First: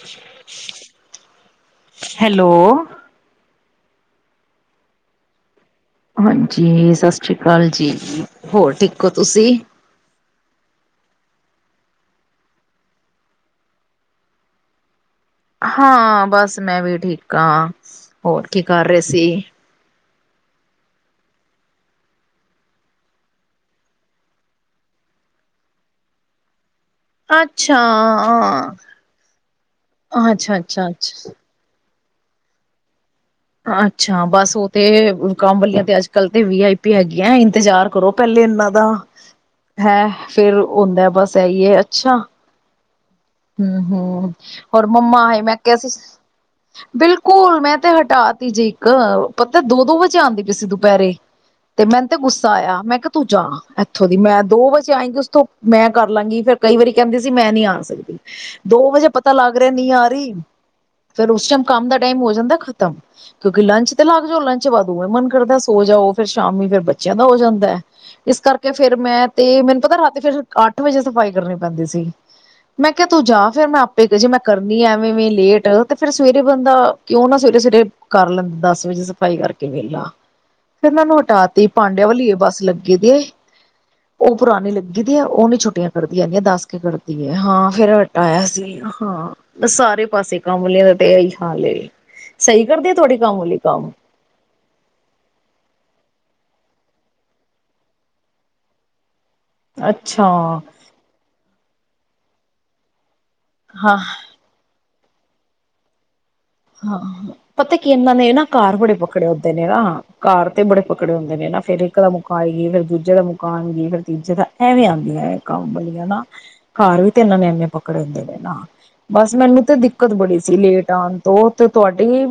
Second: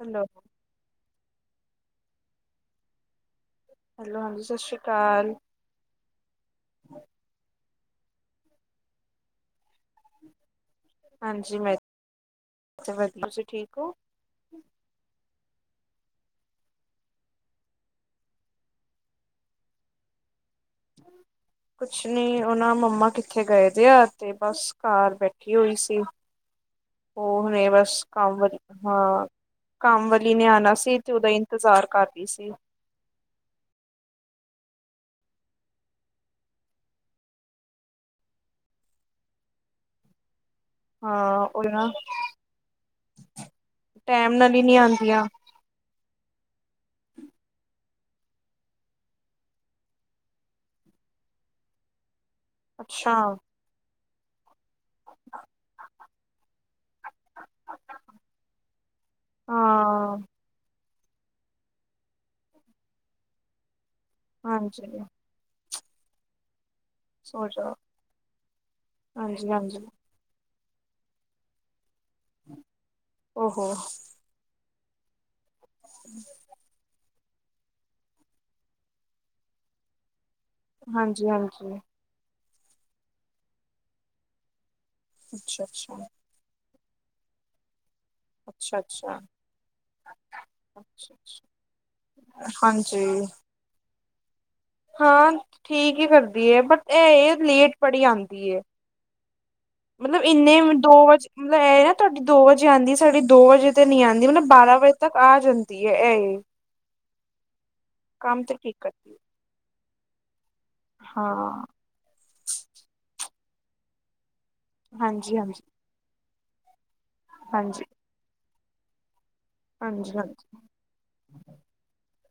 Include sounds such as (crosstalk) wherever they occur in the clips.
Hello hello hello, ਹਾਂਜੀ ਸਤਿ ਸ਼੍ਰੀ ਅਕਾਲ ਹਾਂਜੀ, ਸਤਿ ਸ੍ਰੀ ਅਕਾਲ ਜੀ ਹੋਰ ਠੀਕ ਹੋ ਤੁਸੀਂ ਹਾਂਜੀ, ਮੈਂ ਵਧੀਆ ਤੁਸੀਂ ਠੀਕ ਹੋ ਹਾਂ, ਬਸ ਮੈਂ ਵੀ ਠੀਕ ਹਾਂ ਹੋਰ ਕੀ ਕਰ ਰਹੇ ਸੀ ਕੁਛ ਨਹੀਂ, ਉਨ੍ਹਾਂ ਮੰਮਾ ਕਿੱਥੇ ਗਏ ਦੇ ਆ ਤੇ ਬਸ ਘਰ ਬੈਠੀ ਹੋਈ ਸੀ ਉਹ ਨੇ ਅੱਛਾ, ਬਸ ਕੰਮ ਵਾਲੀ ਹਾਂ ਕੰਮ ਵਾਲੀ ਨੇ ਅੱਛਾ, ਆਉਣਾ ਅੱਛਾ, ਸੀ ਤੇ ਉਹਦਾ ਅੱਛਾ। ਇੰਤਜ਼ਾਰ ਕਰ (unintelligible) ਅੱਛਾ, ਬਸ ਉਹ ਤੇ ਕੰਮ ਵਾਲੀਆਂ ਤੇ ਅੱਜ ਕੱਲ ਤੇ ਵੀ ਆਈ ਪੀ ਹੈਗੀਆਂ ਇੰਤਜ਼ਾਰ ਕਰੋ ਪਹਿਲੇ ਇਹਨਾਂ ਦਾ ਹੈ ਫਿਰ ਹੁੰਦਾ ਬਸ ਹਾਂ ਉਹ ਇਹੀ ਹੈ ਨਾ ਅੱਛਾ ਹੁੰ, ਹੁੰ, ਟੈਮ ਨਾਲ ਹੀ ਨੀ ਹੋਰ ਆਉਂਦੀਆਂ ਮੰਮਾ ਮੈਂ ਕਿਹਾ ਸੀ ਬਿਲਕੁਲ ਮੈਂ ਤੇ ਹਟਾ ਤੇ ਜੀ, ਇੱਕ ਪਤਾ ਦੋ ਦੋ ਵਜੇ ਆਉਂਦੀ ਪਈ ਸੀ ਦੁਪਹਿਰੇ ਤੇ ਗੁੱਸਾ ਆਇਆ ਮੈਂ ਕਿਹਾ ਅੱਛਾ ਤੂੰ ਜਾ ਉੱਥੋਂ ਦੀ ਮੈਂ ਦੋ ਵਜੇ ਆਏਂਗੀ। ਉਸਥੋਂ ਮੈਂ ਕਰ ਲਾਂਗੀ ਫਿਰ ਕਈ ਵਾਰੀ ਕਹਿੰਦੀ ਸੀ ਮੈਂ ਨੀ ਆ ਸਕਦੀ ਦੋ ਵਜੇ ਪਤਾ ਲੱਗ ਰਿਹਾ ਨਹੀ ਆ ਹਾਂ ਰਹੀ ਫਿਰ ਉਸ ਟਾਈਮ ਕੰਮ ਦਾ ਟਾਈਮ ਹੋ ਜਾਂਦਾ ਖਤਮ ਕਿਉਂਕਿ ਲੰਚ - ਹਾਂਜੀ (unintelligible) ਸੋ ਜਾਓ ਫਿਰ ਸ਼ਾਮੀ ਫੇਰ ਬੱਚੇ ਬੱਚਿਆਂ ਦਾ ਹੋ ਸੋ ਜਾਂਦਾ ਜਾਓ ਹੈ ਇਸ ਕਰਕੇ ਫੇਰ ਮੈਂ ਤੇ ਹਾਂਜੀ ਹਾਂਜੀ ਮੈਨੂੰ ਪਤਾ ਰਾਤੀ ਫੇਰ ਅੱਠ ਵਜੇ ਸਫ਼ਾਈ ਕਰਨੀ ਪੈਂਦੀ ਸੀ। ਮੈਂ ਕਿਹਾ। ਤੂੰ ਜਾ ਫੇਰ ਓਹੋ ਮੈਂ ਆਪੇ ਕਿ ਜੇ ਮੈਂ (unintelligible) ਕਰਨੀ ਐਵੇਂ ਲੇਟ। ਉਹ ਤੇ ਫਿਰ ਸਵੇਰੇ ਬੰਦਾ। ਕਿਉਂ ਨਾ ਸਵੇਰੇ ਸਵੇਰੇ ਕਰ ਲੈਂਦਾ ਦਸ ਵਜੇ ਸਫ਼ਾਈ ਕਰਕੇ ਵਿਹਲਾ। ਫਿਰ ਇਹਨਾਂ ਨੂੰ ਹਾਂਜੀ ਹਟਾਤੀ ਹਾਂਜੀ ਪਾਂਡਿਆਂ ਵਾਲਲੀਏ ਬਸ। (unintelligible) ਲੱਗੇ ਦੀ ਹੈ ਉਹ ਪੁਰਾਣੀ ਲੱਗੀ। ਦੀਆਂ ਉਹ ਨੀ ਅੱਛਾ ਛੁੱਟੀਆਂ ਅੱਛਾ ਕਰਦੀ ਹੈਗੀ ਦੀ ਦਸ ਕਰਦੀ ਹੈ ਹਾਂ। ਫੇਰ। ਆਇਆ ਅੱਛਾ ਸੀ ਅੱਛਾ ਹਾਂ ਸਾਰੇ ਪਾਸੇ ਕੰਮ ਤੇ ਅੱਛਾ ਇਹੀ ਅੱਛਾ ਹਾਲ ਹੈ ਸਹੀ ਕਰਦੀ ਆ ਤੁਹਾਡੀੇ ਹਾਂਜੀ ਕੰਮ ਵਾਲੀ ਕੰਮ ਹਾਂ ਠੀਕ ਹੀ ਕਰਦੀ ਹੈ ਬਟ ਇਹ ਲੇਟ ਬੜੀ ਆਉਂਦੀ ਹੈ। ਮਤਲਬ ਅੱਛਾ ਇੰਨੇ ਦੋ ਵਜ ਮਤਲਬ ਇਹ ਨਾ। (unintelligible) ਤੁਹਾਡੀ ਦੋ ਵਜੇ ਆਉਂਦੀ ਸਾਡੀ ਦੋ ਵਜੇ ਤੇ ਹਾਂ ਨਹੀ ਆਉਂਦੀ ਮਤਲਬ ਬਾਰਾਂ ਵਜੇ। ਤੱਕ ਆ ਜਾਂਦੀ ਹੈ ਇਹ ਹਾਂ। ਪਤਾ ਕੀ ਇਹਨਾਂ ਨੇ ਕੰਮ ਨਾ ਤੇ ਠੀਕ ਘਰ ਬੜੇ ਕਰਦੀ ਹੈ। ਪਕੜੇ ਹੋਦੇ ਨੇ ਨਾ ਘਰ। ਬੜੇ ਪਕੜੇ ਹੁੰਦੇ ਨੇ ਨਾ ਹਾਂ ਫਿਰ ਇੱਕ ਦਾ ਮੁ ਪਾਈ ਗਏ ਫਿਰ ਦੂਜੇ ਦਾ ਮਕਾਨ ਗਏ ਫਿਰ ਤੂਜੇ ਦਾ ਇਹ ਵੀਂ ਹਾਂਜੀ ਆਉਂਦੀਆਂ ਹਾਂਜੀ ਕੰਮ ਵਾਲੀਆਂ ਨਾ। ਘਰ ਵੀ ਤੇ ਇਹਨਾਂ ਨੇ ਏਨੇ ਹਾਂਜੀ ਪਕੜੇ ਹੁੰਦੇ ਨੇ ਨਾ। ਅੱ। (inaudible) ਬਸ ਮੈਨੂੰ ਤੇ ਦਿੱਕਤ ਹਾਂਜੀ ਹਾਂਜੀ ਬੜੀ ਸੀ ਲੇਟ ਆਉਣ ਤੇ ਤੁਹਾਡੀ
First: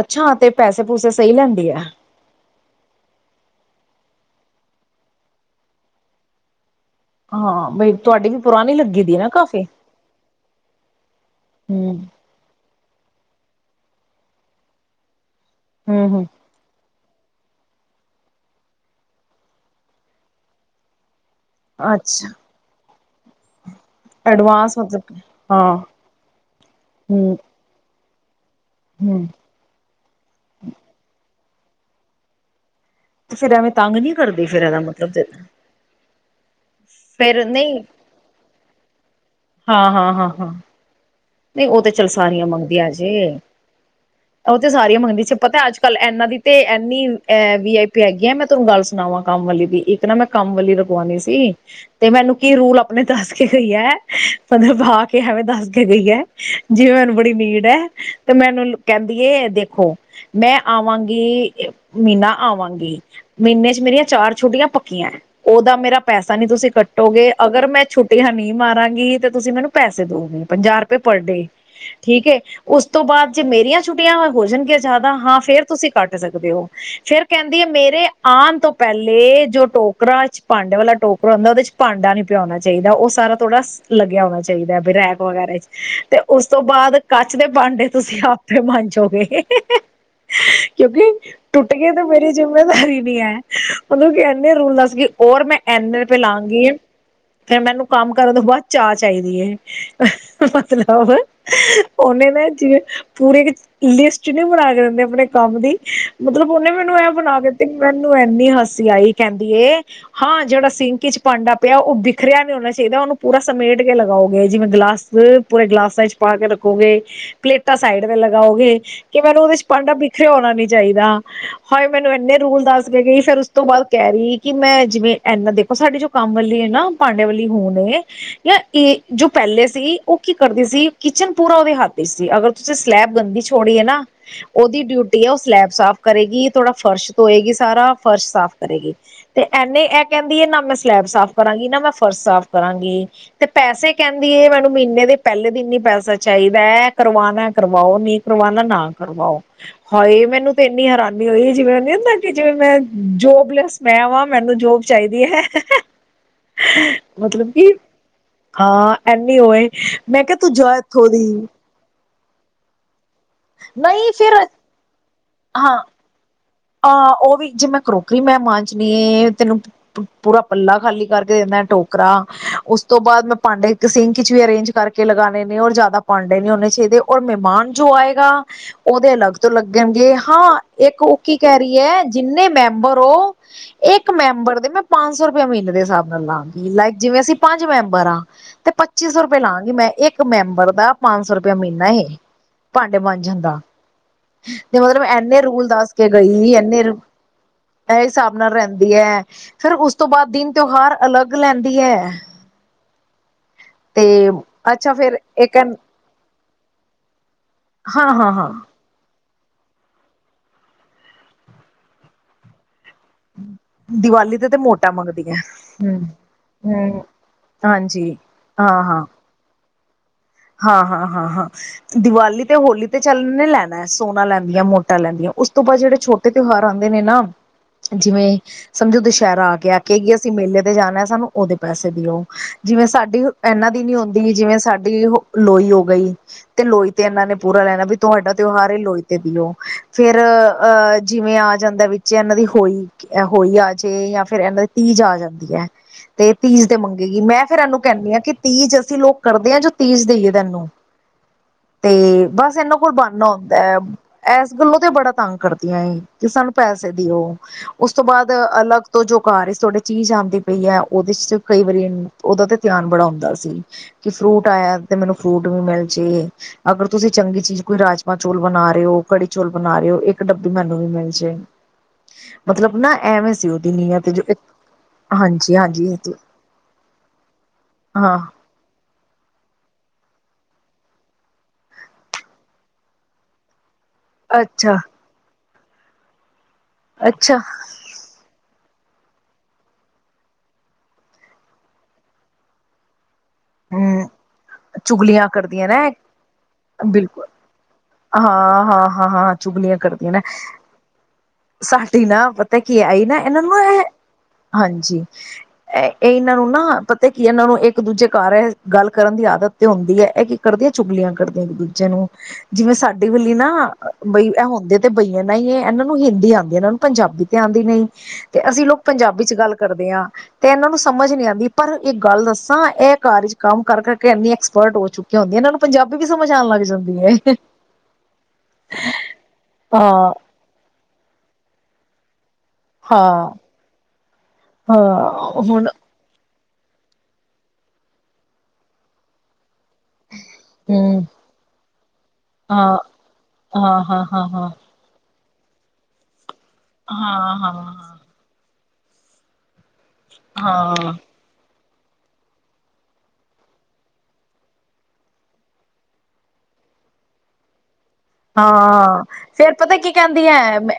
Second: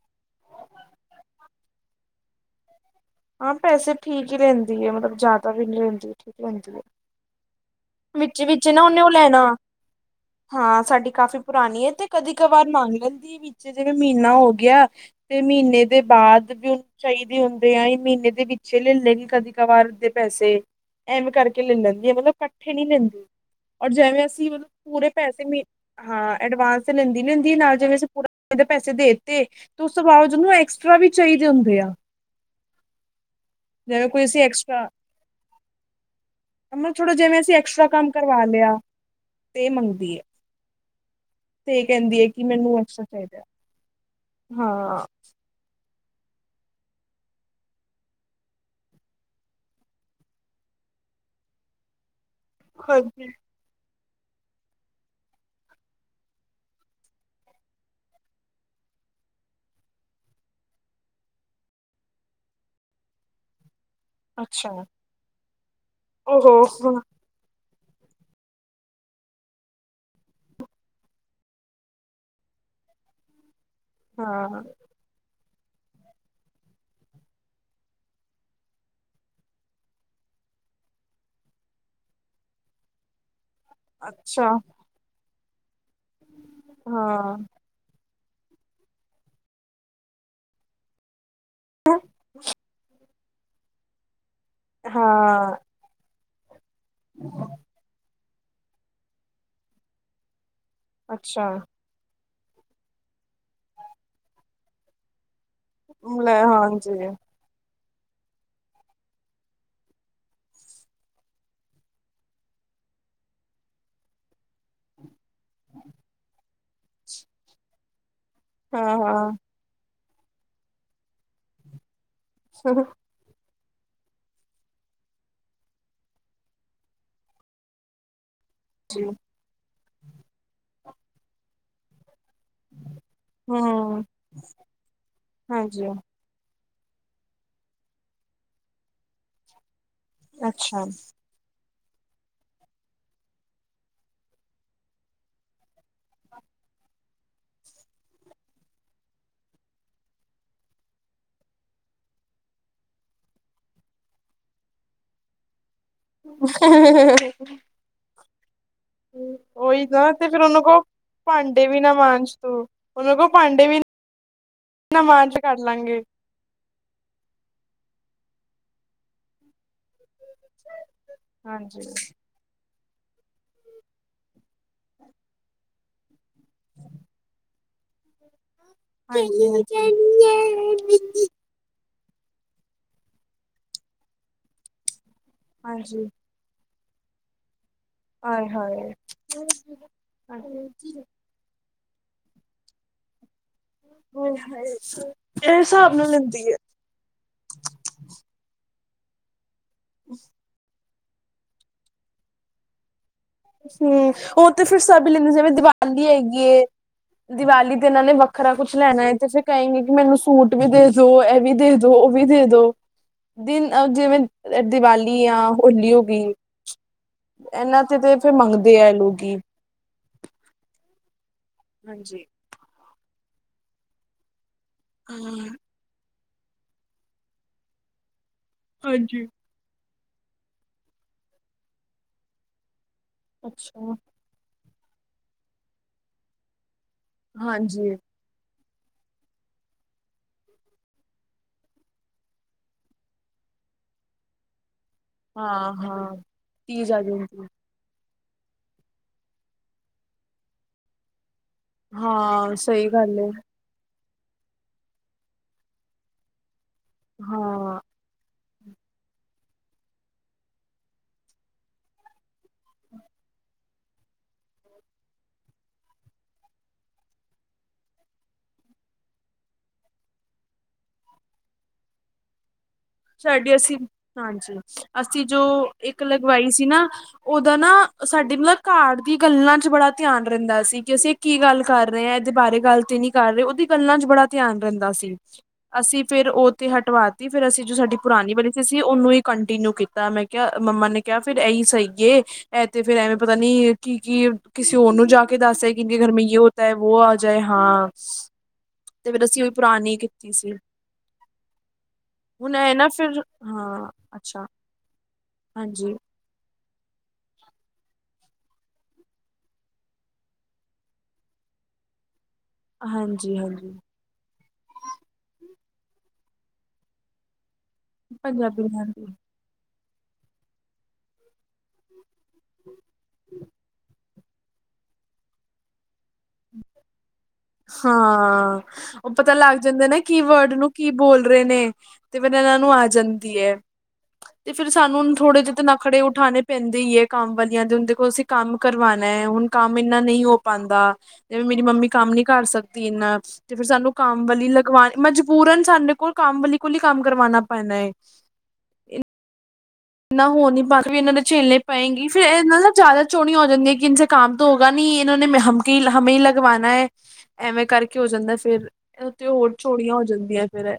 ਅਛਾ ਤੇ ਪੈਸੇ ਪੂਸੇ ਸਹੀ ਲੈਂਦੀ ਹੈ। ਹਾਂ ਪੈਸੇ ਠੀਕ ਹੀ ਲੈਂਦੀ ਹੈ ਮਤਲਬ ਜ਼ਿਆਦਾ ਵੀ ਨਹੀਂ ਲੈਂਦੀ ਠੀਕ ਲੈਂਦੀ ਹੈ। ਹਾਂ। ਬਈ ਤੁਹਾਡੀ ਵੀ ਵਿੱਚ ਵਿੱਚ ਪੁਰਾਣੀ ਨਾ ਉਹਨੇ ਲੱਗੀ ਉਹ ਦੀ ਲੈਣਾ ਕਾਫੀ ਹਾਂ ਸਾਡੀ ਕਾਫ਼ੀ ਪੁਰਾਣੀ ਹੈ ਹੂੰ ਤੇ ਕਦੇ ਕ ਵਾਰ ਮੰਗ ਲੈਂਦੀ ਵਿੱਚ ਜਿਵੇਂ ਮਹੀਨਾ ਹੋ ਗਿਆ ਤੇ ਮਹੀਨੇ ਦੇ ਹੂੰ ਹੂੰ ਬਾਅਦ ਵੀ ਚਾਹੀਦੇ ਹੁੰਦੇ ਆ ਯਾ ਮਹੀਨੇ ਦੇ ਵਿਚੇ ਲੈ ਲੈਣ ਕਦੀ ਕਵਾਰ ਦੇ ਪੈਸੇ। ਐਮ ਕਰਕੇ ਲੈ ਲੈਂਦੀ ਹੈ ਅੱਛਾ ਮਤਲਬੱ ਨੀ ਲੇਨ ਔਰ ਜੇਵੇਂ ਅਸੀਂ ਮਤਲਬ ਐਡਵਾਂਸ ਪੂਰੇ ਪੈਸੇ ਮਹੀ, ਹਾਂ ਹਾਂ ਐਡਵਾਂਸ ਤੇ ਲੈਂਦੀ ਨੀ ਹੂੰ ਹੂੰਦੀ, ਨਾਲ ਜਿਵੇਂ ਅਸੀਂ ਨਾਂ ਪੈਸੇ ਹੂੰ ਦੇਤੇ, ਤੇ ਉਸ ਤੋਂ ਬਾਅਜ ਜੇ ਉਹਨੂੰ ਐਕਸਟਰਾ ਵੀ ਚਾਹੀ ਹੁੰਦੇ ਆ। ਤੇ ਫਿਰ ਐਵੇਂ ਤੰਗ ਜਿਵੇਂ ਨਹੀਂ ਕੋਈ ਅਸੀਂ ਕਰਦੇ ਫਿਰ ਇਹਦਾ ਮਤਲਬ ਤੇ ਉਹਨਾਂ ਨਾ ਥੋੜਾ ਜੇਵੇ ਫੇਰ ਸ ਤੇ ਐਕਸਟਰਾ ਕੰਮ ਕਰਵਾ ਲਿਆ। ਤੇ ਮੰਗਦੀ ਹੈ ਹਾਂ-ਹਾਂ-ਹਾਂ-ਹਾਂ। ਨਹੀਂ ਉਹ ਤੇ ਚੱਲ ਕਹਿੰਦੀ ਹੈ ਕਿ ਸਾਰੀਆਂ ਮੈਨੂੰ ਮੰਗਦੀਆ ਐਕਸਟਰਾ ਜੇ, ਚਾਹੀਦਾ ਉਹ ਤੇ ਹਾਂ ਸਾਰੀਆਂ ਮੰਗਦੀ ਚ ਪਤਾ ਅੱਜ ਅੱਜ ਕੱਲ ਇਹਨਾਂ ਦੀ ਤੇ ਇਨੀ ਏਹ ਵੀ ਆਈ ਪੀ ਹੈਗੀ ਆ, ਮੈਂ ਤੁਹਾਨੂੰ ਗੱਲ ਸੁਣਾਵਾਂ ਕੰਮ ਵਾਲੀ ਦੀ, ਇੱਕ ਨਾ ਮੈਂ ਕੰਮ ਵਾਲੀ ਰਗਵਾਉਣੀ ਸੀ, ਤੇ ਮੈਨੂੰ ਕੀ ਰੂਲ ਆਪਣੇ ਹਾਂਜੀ ਦੱਸ ਕੇ ਗਈ ਐ? ਮਤਲਬ ਆ ਕੇ ਐਵੇਂ ਦੱਸ ਕੇ ਗਈ ਹੈ। ਜਿਵੇਂ ਮੈਨੂੰ ਬੜੀ ਨੀਡ ਹੈ, ਤੇ ਮੈਨੂੰ ਕਹਿੰਦੀ ਏ ਦੇਖੋ, ਮੈਂ ਆਵਾਂਗੀ ਮਹੀਨਾ ਆਵਾਂਗੀ, ਮਹੀਨੇ ਚ ਮੇਰੀਆਂ ਚਾਰ ਛੁੱਟੀਆਂ ਅੱਛਾ ਪੱਕੀਆਂ ਐ, ਉਹਦਾ ਮੇਰਾ ਪੈਸਾ ਨਹੀਂ ਓਹੋ ਤੁਸੀਂ ਕੱਟੋਗੇ, ਅਗਰ ਮੈਂ ਛੁੱਟੀਆਂ ਨਹੀਂ ਮਾਰਾਂਗੀ ਤੇ ਤੁਸੀਂ ਮੈਨੂੰ ਪੈਸੇ ਦਓਗੇ ਪੰਜਾਹ ਰੁ ਰੁਪਏ ਪਰ ਡੇ, ਠੀਕ ਏ, ਉਸ ਤੋਂ ਬਾਅਦ ਜੇ ਮੇਰੀਆਂ ਛੁਟੀਆਂ ਹਾਂ ਹੋਜਨ ਗਿਆਂ ਜ਼ਿਆਦਾ, ਹਾਂ ਫੇਰ ਤੁਸੀਂ ਕੱਟ ਸਕਦੇ ਹੋ, ਫੇਰ ਕਹਿੰਦੀ ਏ ਮੇਰੇ ਆਨ ਤੋਂ ਪਹਿਲੇ, ਜੋ ਟੋਕਰਾ ਚ ਭਾਂਡੇ ਵਾਲਾ ਟੋਕਰਾ ਹੁੰਦਾ, ਉਹਦੇ ਚ ਭਾਂਡਾ ਨੀ ਪਿਆ ਉਣਾ ਚਾਹੀਦਾ, ਉਹ ਸਾਰਾ ਥੋੜਾ ਸ ਲੱਗਿਆ ਹੋਣਾ ਅੱਛਾ ਚਾਹੀਦਾ ਹੈ (unintelligible) ਵਗੈਰਾ ਤੇ ਉਸ ਤੋਂ ਬਾਅਦ ਕੱਚ ਹਾਂ ਦੇ ਭਾਂਡੇ ਤੁਸੀਂ ਆਪ ਆਪੇ ਮਾਂਜੋਗੇ, ਕਿਉਂਕਿ ਟੁੱਟ ਗਏ ਤਾਂ ਮੇਰੀ ਜਿੰਮੇਦਾਰੀ ਨੀ ਹੈ। ਉਹਨੂੰ ਕ ਇੰਨੇ ਰੂਲ ਦਸ ਗਈ, ਔਰ ਹਾਂ ਮੈਂ ਏਨੇ ਰੁਪੇ ਲਾਂਗੀ ਫੇਰ ਮੈਨੂੰ ਕੰਮ ਕਰਨ ਤੋਂ ਬਾਅਦ ਚਾਹ ਚਾਹੀਦੀ ਏ। (inaudible) ਸੁਣਾਓ ਫੇਰ, ਅੱਛਾ ਉਹਨੇ ਨੇ ਜਿਵੇਂ ਪੂਰੇ ਇੱਕ ਲਿਸਟ ਨਹੀਂ ਬਣਾ ਕੇ ਦਿੰਦੇ ਆਪਣੇ ਕੰਮ ਦੀ ਲੈ ਮਤਲਬ ਉਹਨੇ ਮੈਨੂੰ ਹਾਂਜੀ ਇਹ ਬਣਾ ਦਿੱਤੀ। ਮੈਨੂੰ ਇੰਨੀ ਹੰਸੀ ਆਈ, ਕਹਿੰਦੀ ਏ, ਹਾਂ ਜਿਹੜਾ ਸਿੰਕ ਚ ਭਾਂਡਾ ਪਿਆ ਉਹ ਬਿਖਰਿਆ ਨੀ ਹੋਣਾ ਚਾਹੀਦਾ, ਉਹਨੂੰ ਪੂਰਾ ਸਮੇਟ ਕੇ ਲਗਾਓਗੇ ਜਿਵੇਂ ਗਲਾਸ। ਹੂੰ ਪੂਰੇ ਗਲਾਸਾਂ ਚ ਪਾ ਕੇ ਰੱਖੋਗੇ ਪਲੇਟ ਤਾਂ ਸਾਈਡ ਲਗਾਓਗੇ ਹਾਂ ਕਿ ਹਾਂ ਮੈਨੂੰ ਉਹਦੇ ਚ ਪਾਂਡਾ ਇਥੇ ਹੋਣਾ ਨੀ ਚਾਹੀਦਾ ਹਾਏ ਮੈਨੂੰ ਇੰਨੇ ਰੂਲ ਦੱਸ ਕੇ ਗਈ ਫਿਰ ਤੋਂ ਬਾਅਦ ਕਹਿ ਰਹੀ ਕਿ ਮੈਂ ਜਿਵੇਂ ਇਨਾ ਦੇਖੋ ਸਾਡੇ ਜੋ ਕੰਮ ਵਾਲੀ ਹੈ ਨਾ ਭਾਂਡਿਆਂ ਵਾਲੀ ਹੁਣ ਐ ਜਾਂ ਇਹ ਜੀ ਜੋ ਪਹਿਲੇ ਸੀ। ਉਹ ਕੀ ਕਰਦੀ ਸੀ, ਕਿਚਨ ਪੂਰਾ ਉਹਦੇ ਹੱਥ ਦੀ ਸੀ। ਜੇ ਅਗਰ ਤੁਸੀਂ ਸਲੈਬ ਗੰਦੀ ਛੜੀਏ ਐ ਹਮ ਨਾ, ਉਹਦੀ ਡਿਊਟੀ ਹੈ ਉਹ ਸਲੈਬ ਹਾਂਜੀ ਸਾਫ਼ ਕਰੇਗੀ। ਥੋੜਾ ਫਰਸ਼ ਧੋਏਗੀ ਸਾਰਾ, ਫਰਸ਼ ਸਾਫ਼ ਕਰੇਗੀ ਤੇ ਇੰਨੇ ਕਹਿੰਦੀ ਹੈ, ਨਾ ਮੈਂ ਅੱਛਾ ਸਲੈਬ ਸਾਫ਼ ਕਰਾਂਗੀ ਨਾ ਮੈਂ ਫਰਸ਼ ਸਾਫ਼ ਕਰਾਂਗੀ ਤੇ ਪੈਸੇ ਕਹਿੰਦੀ ਹੈ ਮੈਨੂੰ ਮਹੀਨੇ ਦੇ ਪਹਿਲੇ ਦਿਨ ਹੀ ਪੈਸੇ ਚਾਹੀਦਾ ਹੈ, ਕਰਵਾਣਾ ਕਰਵਾਓ ਨਹੀਂ ਕਰਵਾਣਾ ਨਾ ਕਰਵਾਓ, ਹਾਏ ਮੈਨੂੰ ਤੇ ਇੰਨੀ ਹੈਰਾਨੀ ਹੋਈ, ਜਿਵੇਂ ਨੁੰਦਾ ਕਿ ਜਿਵੇਂ ਮੈਂ ਜੋਬਲੈਸ ਮੈਂ ਵਾਂ ਮੈਨੂੰ ਜੋਬ ਚਾਹੀਦੀ ਹੈ। ਮਤਲਬ ਕਿ (unintelligible) ਹਾਂ ਐਨੀ ਹੋ, ਉਹੀ ਨਾ ਤੇ ਫੇਰ ਉਹਨੂੰ ਕੋਲ ਭਾਂਡੇ ਵੀ ਨਾ ਮਾਂਜ ਤੂੰ, ਉਹਨਾਂ ਕੋਲ ਭਾਂਡੇ ਵੀ ਨਹੀਂ ਫਿਰ ਨ ਮਾਂਜ, ਕਰ ਲਾਂਗੇ। ਆ, ਉਹ ਵੀ ਜੇ ਮੈਂ ਕਰੋਕਰੀ ਮੈਂ ਮਾਂਜਣੀ ਐ, ਤੈਨੂੰ ਪੂਰਾ ਪੱਲਾ ਖਾਲੀ ਕਰਕੇ ਦਿੰਦਾ, ਮੈਂ ਹਾਂਜੀ ਟੋਕਰਾ ਉਸ ਤੋਂ ਬਾਅਦ ਮੈਂ ਪਾਂਡੇ ਸਿੰਕ ਚ, ਵੀ ਅਰੇਂਜ ਕਰਕੇ ਲਗਾਣੇ ਨੇ ਔਰ ਜ਼ਿਆਦਾ ਪਾਂਡੇ ਨੀ ਹੋਣੇ ਚਾਹੀਦੇ ਔਰ ਮਹਿਮਾਨ ਜੋ ਆਏਗਾ। ਉਹਦੇ ਅਲੱਗ ਹਾਂਜੀ ਤੋਂ ਲੱਗਣਗੇ ਹਾਂ ਇੱਕ ਹਾਂਜੀ ਹੈ ਜਿੰਨੇ ਮੈਂਬਰ ਔ, ਇੱਕ ਮੈਂਬਰ ਦੇ ਮੈਂ ਪੰਜ ਸੌ ਰੁਪਈਏ ਮਹੀਨੇ ਦੇ ਹਿਸਾਬ ਹਾਂਜੀ ਨਾਲ ਲਾਂਗੀ ਲਾਈਕ ਜਿਵੇਂ ਅਸੀਂ ਪੰ ਪੰਜ ਮੈਂਬਰ ਆ ਆਏ ਤੇ ਹਾਏ ਪੱਚੀ ਸੌ ਰੁਪਏ ਲਾਂਗੀ, ਮੈਂ ਇੱਕ ਮੈਂਬਰ ਦਾ ਹਾਂਜੀ, ਪੰਜ ਸੌ ਰੁਪਇਆ ਮਹੀਨਾ ਨਹੀਂ ਭਾਂਡੇ ਮਾਂਜਣ ਜਾਂ। ਆਏ ਹਾਏ, ਤੇ ਮਤਲਬ ਇੰਨੇ ਇਹ ਰੂਲ ਦੱਸ ਹਿਸਾਬ ਕੇ ਨਾਲ ਲੈਂਦੀ ਹੈ। ਗਈ ਇੰਨੇ ਇਹ ਹਿਸਾਬ ਨਾਲ ਰਹਿੰ ਦੀ ਹੈ ਫਿਰ ਉਸ ਤੋਂ ਬਾਅਦ ਦਿਨ ਤਿਉਹਾਰ ਅਲੱਗ ਲੈਂਦੀ ਏ ਹਮ ਉਹ ਤੇ ਫਿਰ ਅੱਛਾ ਸਭ ਫੇਰ ਲੈਂਦੇ ਜਿਵੇਂ ਇੱਕ ਦੀਵਾਲੀ ਹੈਗੀ ਏ ਦੀਵਾਲੀ ਤੇ ਇਹਨਾਂ ਹਾਂ ਨੇ ਹਾਂ ਹਾਂ ਵੱਖਰਾ ਕੁੱਛ ਲੈਣਾ ਹੈ ਤੇ ਫਿਰ ਕਹਿਗੇ ਕਿ ਮੈਨੂੰ ਸੂਟ ਵੀ ਦੇ ਦੋ ਇਹ ਵੀ ਦੇ ਦੋ ਉਹ ਵੀ ਦੇ ਦੋ ਦਿਨ ਜਿਵੇਂ ਦੀਵਾਲੀ ਤੇ ਤੇ ਮੋਟਾ ਦੀਵਾਲੀ ਮੰਗਦੀ ਹੈ ਆ ਹੋਲੀ ਹੋ ਹਮ ਗਈ ਹਮ ਇਹਨਾਂ ਤੇ ਹਾਂਜੀ ਫਿਰ ਹਾਂ ਮੰਗਦੇ ਆ ਹਾਂ ਲੋਕੀ ਹਾਂ ਹਾਂ ਹਾਂ ਹਾਂ ਹਾਂਜੀ ਦੀਵਾਲੀ ਤੇ ਹੋਲੀ ਤੇ ਚੱਲਣ ਲੈਣਾ ਸੋਨਾ ਲੈਣਾ ਮੋਟਾਂ ਲੈਂਦੀਆਂ ਹਾਂ ਉਸ ਤੋਂ ਬਾਦ ਜਿਹੜੇ ਛੋਟੇ ਤਿਉਹਾਰ ਆਉਂਦੇ ਨੇ ਨਾ ਜਿਵੇਂ ਸਮਝੋ ਹਾਂਜੀ ਦੁਸਹਿਰਾ ਆ ਗਿਆ ਕੀ ਅਸੀਂ ਮੇਲੇ ਤੇ ਜਾਣਾ ਸਾਨੂੰ ਉਹਦੇ ਪੈਸੇ ਦਿਓ ਜਿਵੇਂ ਸਾ ਇਹਨਾ ਦੀ ਨੀ ਅੱਛਾ ਹੁੰਦੀ ਜਿਵੇਂ ਸਾ ਤੇ ਓਹੋ ਲੋਈ ਹੋ ਗਈ ਤੇ ਲੋਈ ਤੇ ਇਹਨਾਂ ਨੇ ਪੂਰਾ ਲੈਣਾ ਹਾਂਜੀ ਵੀ ਤੁਹਾਡਾ ਤਿਉਹਾਰ ਲੋਈ ਤੇ ਦੀਓ ਫਿਰ ਅਹ ਜਿਵੇਂ ਆ ਜਾਂਦਾ ਏ ਵਿੱਚ ਇਹਨਾਂ ਦੀ ਹੋਈ ਹੋਈ ਆ ਜਾੇ ਜਾਂ ਫਿਰ ਇਹਨਾਂ ਦੇ ਤੀਜ ਆ ਹਾਂ ਜਾਂਦੀ ਹੈ ਹਾਂ ਤੇ ਤੀਜ ਦੇ ਆ ਮੰਗੇਗੀ ਮੈਂ ਜਾਂਦੀ ਫਿਰ ਇਹਨੂੰ ਕਹਿੰਨੀ ਹਾਂ ਕਿ ਤੀਜ ਅਸੀਂ ਲੋਕ ਕਰਦੇ ਹਾਂ ਜੋ ਤੀਜ਼ ਦੇਈਏ ਤੈਨੂੰ ਤੇ ਹਾਂ ਬਸ ਇਹਨਾਂ ਸਹੀ ਕੋਲ ਗੱਲ ਬਣਨਾ ਹੈ ਆਉਂਦਾ ਏ ਇਸ ਗੱਲੋਂ ਤੇ ਬੜਾ ਤੰਗ ਕਰਦੀਆਂ ਸੀ ਕਿ ਸਾਨੂੰ ਪੈਸੇ ਦਿਓ ਹਾਂ ਉਸ ਤੋਂ ਬਾਅਦ ਅਲੱਗ ਤੋਂ ਜੋ ਕਾਰ ਇਸ ਤੁਹਾਡੇ ਚੀਜ਼ ਆਉਂਦੀ ਪਈ ਹੈ ਉਹਦੇ ਚ ਕਈ ਵਾਰੀ ਉਹਦਾ ਤੇ ਧਿਆਨ ਬੜਾ ਹੁੰਦਾ ਸੀ ਕਿ ਫਰੂਟ ਆਇਆ ਤੇ ਮੈਨੂੰ ਫਰੂਟ ਵੀ ਮਿਲ ਜਾੇ ਅਗਰ ਤੁਸੀਂ ਚੰਗੀ ਚੀਜ਼ ਕੋਈ ਰਾਜਮਾਂ ਚੋਲ ਬਣਾ ਰਹੇ ਹੋ ਕੜੀ ਚੋਲ ਬਣਾ ਰਹੇ ਹੋ ਇੱਕ ਡੱਬੀ ਮੈਨੂੰ ਵੀ ਮਿਲ ਜੇ ਮਤਲਬ ਨਾ ਐਵੇਂ ਸੀ ਸਾਡੀੇ ਉਹਦੀ ਅਸੀਂ ਨੀਅਤ ਜੋ ਹਾਂਜੀ ਅਸੀਂ ਜੋ ਹਾਂਜੀ ਹਾਂਜੀ ਇੱਕ ਲਗਵਾਈ ਸੀ ਨਾ ਉਹਦਾ ਨਾ ਹਾਂ ਸਾਡੀ ਮਤਲਬ ਘਰ ਦੀ ਗੱਲਾਂ ਚ ਬੜਾ ਧਿਆਨ ਰਹਿੰਦਾ ਸੀ ਕਿ ਅਸੀਂ ਇਹ ਕੀ ਗੱਲ ਕਰ ਰਹੇ ਹਾਂ ਇਹਦੇ ਬਾਰੇ ਗੱਲ ਤੇ ਨਹੀਂ ਕਰ ਰਹੇ ਉਹਦੀ ਗੱਲਾਂ ਚ ਬੜਾ ਧਿਆਨ ਅੱਛਾ ਰਹਿੰਦਾ ਸੀ ਅਸੀਂ ਫਿਰ ਓ ਤੇ ਹਟਵਾਤੀ ਅੱਛਾ ਫਿਰ ਅਸੀਂ ਸੀ ਕੰਟੇਨਉ ਕੀਤਾ ਮੈਂ ਕਿਹਾ ਮੰਮਾ ਨੇ ਕਿਹਾ ਫੇਰ ਇਹੀ ਸਹੀ ਐ ਤੇ ਫੇਰ ਪਤਾ ਨਹੀਂ ਕਿ ਹਮ ਕੀ ਕਿਸੇ ਹੋਰ ਨੂੰ ਜਾ ਚੁਗਲੀਆਂ ਕੇ ਕਰਦੀਆਂ ਦੱਸਦਾ ਨਾ ਕਿ ਇ ਘਰ ਮੈਂ ਯੋ ਹੋਤਾ ਹੈ ਵੋ ਆ ਜਾਏ ਹਾਂ। ਤੇ ਫੇਰ ਹਾਂ-ਹਾਂ, ਅਸੀਂ ਉਹੀ ਚੁਗਲੀਆਂ ਪੁਰਾਣੀ ਕਰਦੀਆਂ ਨਾ ਕੀਤੀ ਸੀ ਸਾਡੀ ਨਾ ਹੁਣ ਪਤਾ ਇਹ ਕੀ ਆਈ ਨਾ ਫਿਰ ਇਹਨਾਂ ਨੂੰ ਇਹ ਹਾਂ ਅੱਛਾ ਹਾਂਜੀ ਇਹ ਹਾਂਜੀ ਇਹਨਾਂ ਨੂੰ ਨਾ ਪਤਾ ਕੀ ਇਹ ਨੂੰ ਇੱਕ ਦੂਜੇ ਘਰ ਇਹ ਗੱਲ ਕਰਨ ਦੀ ਆਦਤ ਤੇ ਹੁੰਦੀ ਹੈ ਇਹ ਕੀ ਕਰਦੀ ਹੈ ਚੁਗਲੀਆਂ ਕਰਦੀਆਂ ਇੱਕ ਦੂਜੇ ਨੂੰ ਜਿਵੇਂ ਸਾਡੇ ਵਾਲੀ ਹਾਂਜੀ ਨਾ ਹਾਂਜੀ ਬਈ ਇਹੋ ਤੇ ਬਈਆਂ ਨਾ ਹੀ ਇਹਨਾਂ ਨੂੰ ਹਿੰਦੀ ਆਦੀ ਇਹਨਾਂ ਨੂੰ ਪੰਜਾਬੀ ਤੇ ਆਦੀ। ਨੀ ਤੇ ਪੰਜਾਬੀ ਅਸੀਂ ਲੋਕ ਦੀ ਪੰਜਾਬੀ ਚ ਗੱਲ ਕਰਦੇ ਹਾਂ ਤੇ ਇਹਨਾਂ ਨੂੰ ਸਮਝ ਨੀ ਆਦੀ ਪਰ ਗੱਲ ਦੱਸਾਂ ਇਹ ਚ ਕੰਮ ਕਰਕੇ, ਇੰਨੀ ਐਕਸਪਰਟ ਚੁੱਕ ਹੁੰਦੀ ਇਹਨਾਂ ਨੂੰ ਪੰਜਾਬੀ ਵੀ ਸਮਝ ਆਉਣ ਲੱਗ ਜਾਂਦੀ ਹੈ ਹਾਂ ਉਹ ਪਤਾ ਲੱਗ ਜਾਂਦੇ ਨੇ ਹਾਂ ਕੀ ਵਰਡ ਨੂੰ ਕੀ ਬੋਲ ਰਹੇ ਨੇ, ਤੇ ਫਿਰ ਇਹਨਾਂ ਨੂੰ ਆ ਹਾਂ ਜਾਂਦੀ ਹੈ ਤੇ ਫੇਰ ਸਾਨੂੰ ਥੋੜੇ ਹਾਂ ਜਿਹੇ ਤੇ ਹੁਣ ਨਖੜੇ ਉਠਾਣੇ, ਪੈਂਦੇ ਹੀਏ ਕੰਮ ਵਾਲੀਆਂ ਦੇ ਹੁਣ ਦੇਖੋ ਅਸੀਂ ਕੰਮ ਕਰਵਾਣਾ ਹੈਏ ਹੁਣ ਕੰਮ ਇੰਨਾ ਨਹੀਂ ਹੋ ਪਾਦਾ, ਹੂੰ ਜ ਮੇਰੀ ਮੰਮੀ ਕੰਮ ਨੀ ਕਰ ਹਾਂ ਸਕਦੀ ਇਨਾ ਤੇ ਫੇਰ ਹਾਂ ਸਾਨੂੰ ਹਾਂ ਹਾਂ ਕੰਮ ਵਾਲੀ ਲਗਵਾਣੀ ਮਜ ਪੂਰਨ ਸਾਡੇ ਕੋਲ ਕੰਮ ਵਾਲੀ ਕੋਲ ਹੀ ਕੰਮ ਹਾਂ ਕਰਵਾਣਾ ਹਾਂ ਪੈਣਾ ਐ, ਇਹ, ਇੰਨਾ ਹਾਂ ਹੋ ਨੀ ਪਾ ਹਾਂ ਵੀ ਇਹਨਾਂ ਦੇ ਚੇਲੇ ਪਏਂਗੀ ਫਿਰ ਮਤਲਬ ਜ਼ਿਆਦਾ ਚੋੜੀਆਂ ਹੋ ਜਾਂਦੀ ਹੈ, ਕਿ ਇਨਸੇ ਕਾਮ ਤਾਂ ਹੋਗਾ ਨੀ ਇਨੇ ਹਮੇ ਹੀ ਲਗਵਾਨਾ ਹੈ, ਐਵੇਂ ਕਰਕੇ ਹਾਂ ਫੇਰ ਪਤਾ ਕੀ ਹੋ ਕਹਿੰਦੀ ਜਾਂਦੀਆਂ ਫਿਰ ਹੈ,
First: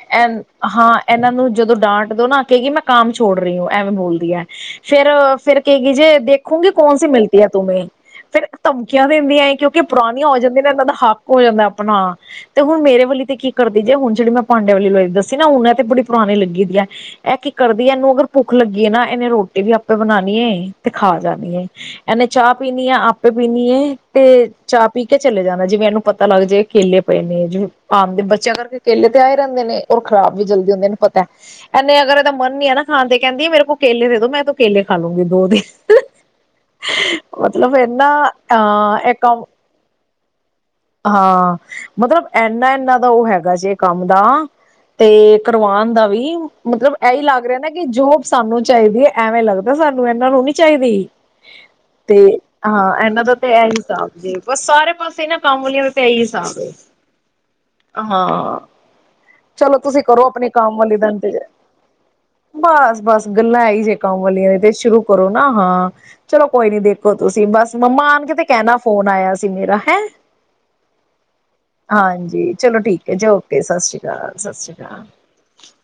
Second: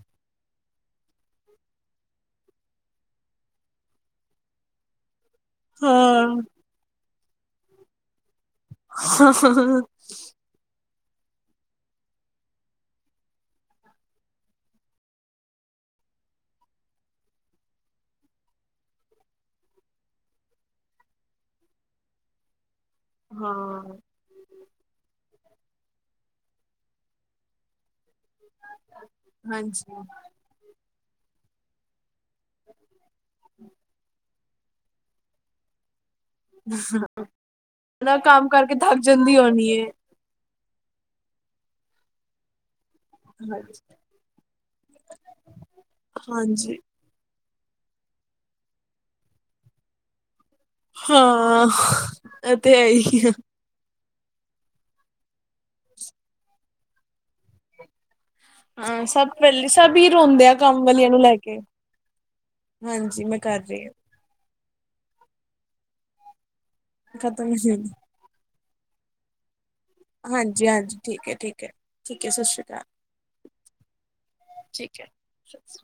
ਹਾਂ ਇਹਨਾਂ ਨੂੰ ਜਦੋਂ ਡਾਂਟ ਦੋ ਨਾ ਕਿਹੇਗੀ ਮੈਂ ਕਾਮ ਛੋੜ ਰਹੀ ਹੂੰ, ਐਵੇਂ ਬੋਲਦੀ ਹੈ ਫੇਰ, ਫੇਰ ਕਹਿ ਜੇ ਹਾਂਜੀ ਦੇਖੋਗੇ ਕੌਣ ਸੇ ਮਿਲ ਤੂਮੇ ਫਿਰ, ਧਮਕੀਆਂ ਦਿੰਦੀਆਂ ਏ ਕਿਉਂਕਿ ਪੁਰਾਣੀਆਂ ਹੋ ਜਾਂਦੀਆਂ ਨੇ ਇਹਨਾਂ ਦਾ ਹੱਕ ਹੋ ਜਾਂਦਾ ਆਪਣਾ ਤੇ ਹੁਣ ਮੇਰੇ ਵਾਲੀ ਤੇ ਕੀ ਕਰਦੀ ਜੇ ਹੁਣ ਜਿਹੜੀ ਮੈਂ ਪਾਂਡੇ ਵਾਲੀ ਦੱਸੀ ਨਾ ਹੁਣ ਇਹ ਤੇ ਬੜੀ ਪੁਰਾਣੀ ਲੱਗੀ ਦੀ ਹੈ, ਇਹ ਕੀ ਕਰਦੀ ਇਹਨੂੰ ਅਗਰ ਭੁੱਖ ਲੱਗੀਏ ਨਾ ਇਹਨੇ ਰੋਟੀ ਵੀ ਆਪੇ ਬਣਾਣੀ ਏ ਤੇ ਖਾ ਜਾਣੀ ਏ ਇਹਨੇ ਚਾਹ ਪੀਣੀ ਆ ਆਪੇ ਪੀਨੀ ਏ ਤੇ ਚਾਹ ਪੀ ਕੇ ਚਲੇ ਜਾਣਾ ਜਿਵੇਂ ਇਹਨੂੰ ਪਤਾ ਲੱਗ ਜੇ ਕੇਲੇ ਪਏ ਨੇ ਜਿਵੇਂ ਆਮ ਦੇ ਬੱਚੇ ਕਰਕੇ ਕੇਲੇ ਤੇ ਆਏ ਰਹਿੰਦੇ ਨੇ ਔਰ ਆਪਣਾ ਖਰਾਬ ਵੀ ਜਲਦੀ ਹੁੰਦੇ ਨੇ ਲੈ ਇਹਨੇ ਅਗਰ ਇਹਦਾ ਮਨ ਨੀ ਨਾ ਖਾਣ ਦੇ ਕਹਿੰਦੀ ਆ ਮੇਰੇ ਕੋ ਕੇਲੇ ਦੇ ਦੋ ਮੈਂ ਤਾਂ ਕੇਲੇ ਖਾ ਲਓਗੇ ਦੋ ਦਿਨ ਮਤਲਬ ਇਹਨਾ ਕੰਮ ਕਰਕੇ ਥੱਕ ਅਹ ਜਾਂਦੀ ਇੱਕਮ (inaudible) ਹੋਣੀ ਹੈ ਹਾਂ ਮਤਲਬ ਇਨਾ ਇੰਨਾ ਦਾ ਉਹ ਹੈਗਾ ਜੇ ਕੰਮ ਦਾ ਤੇ ਕਰਵਾਉਣ ਦਾ ਵੀ ਹਾਂਜੀ ਮਤਲਬ ਇਹੀ ਲੱਗ ਰਿਹਾ ਨਾ ਕਿ ਜੋਬ ਸਾਨੂੰ ਚਾਹੀਦੀ ਹੈ ਐਵੇਂ ਲੱਗਦਾ ਸਾਨੂੰ ਇਹਨਾਂ ਨੂੰ ਨੀ ਚਾਹੀਦੀ ਹਾਂ ਤੇ ਇਹ ਤੇ ਹੈ ਹਾਂ ਇਹਨਾਂ ਆ ਦਾ ਤੇ ਇਹ ਹੀ ਹਿਸਾਬ ਜ ਸਾਰੇ ਪਾਸੇ ਨਾ ਕੰਮ ਵਾਲਿਆਂ ਦਾ ਤੇ ਇਹੀ ਹਿਸਾਬ ਏ। ਹਾਂ ਹਾਂ ਸਭ ਪਹਿਲੇ ਚਲੋ ਸਭ ਤੁਸੀਂ ਹੀ ਕਰੋ ਰੋਂਦੇ ਆਪਣੇ ਆ ਕੰਮ ਵਾਲੀ ਦਾ ਵਾਲੀਆਂ ਨੂੰ ਲੈ ਇੰਤਜਾਰ ਕੇ ਬਸ ਹਾਂਜੀ ਬਸ ਮੈਂ ਕਰ ਗੱਲਾਂ ਆ ਹੀ ਰਹੀ ਹਾਂ ਜੇ ਕੰਮ ਵਾਲੀਆਂ ਦੀ ਤੇ ਸ਼ੁਰੂ ਕਰੋ ਨਾ ਹਾਂ ਚਲੋ ਕੋਈ ਨੀ ਦੇਖੋ ਤੁਸੀਂ ਖਤਮ ਬਸ ਮੰਮਾ ਆਣਗੇ ਤੇ । ਕਹਿਣਾ ਫੋਨ ਆਇਆ ਸੀ ਮੇਰਾ ਹੈਂ ਹਾਂਜੀ ਹਾਂਜੀ ਠੀਕ ਹੈ ਠੀਕ ਹੈ ਠੀਕ ਹੈ ਸਤਿ ਹਾਂਜੀ ਸ਼੍ਰੀ ਚਲੋ ਅਕਾਲ ਠੀਕ ਹੈ ਜ ਓਕੇ ਸਤਿ ਸ੍ਰੀ ਅਕਾਲ ਸਤ ਸ੍ਰੀ ਠੀਕ ਅਕਾਲ ਹੈ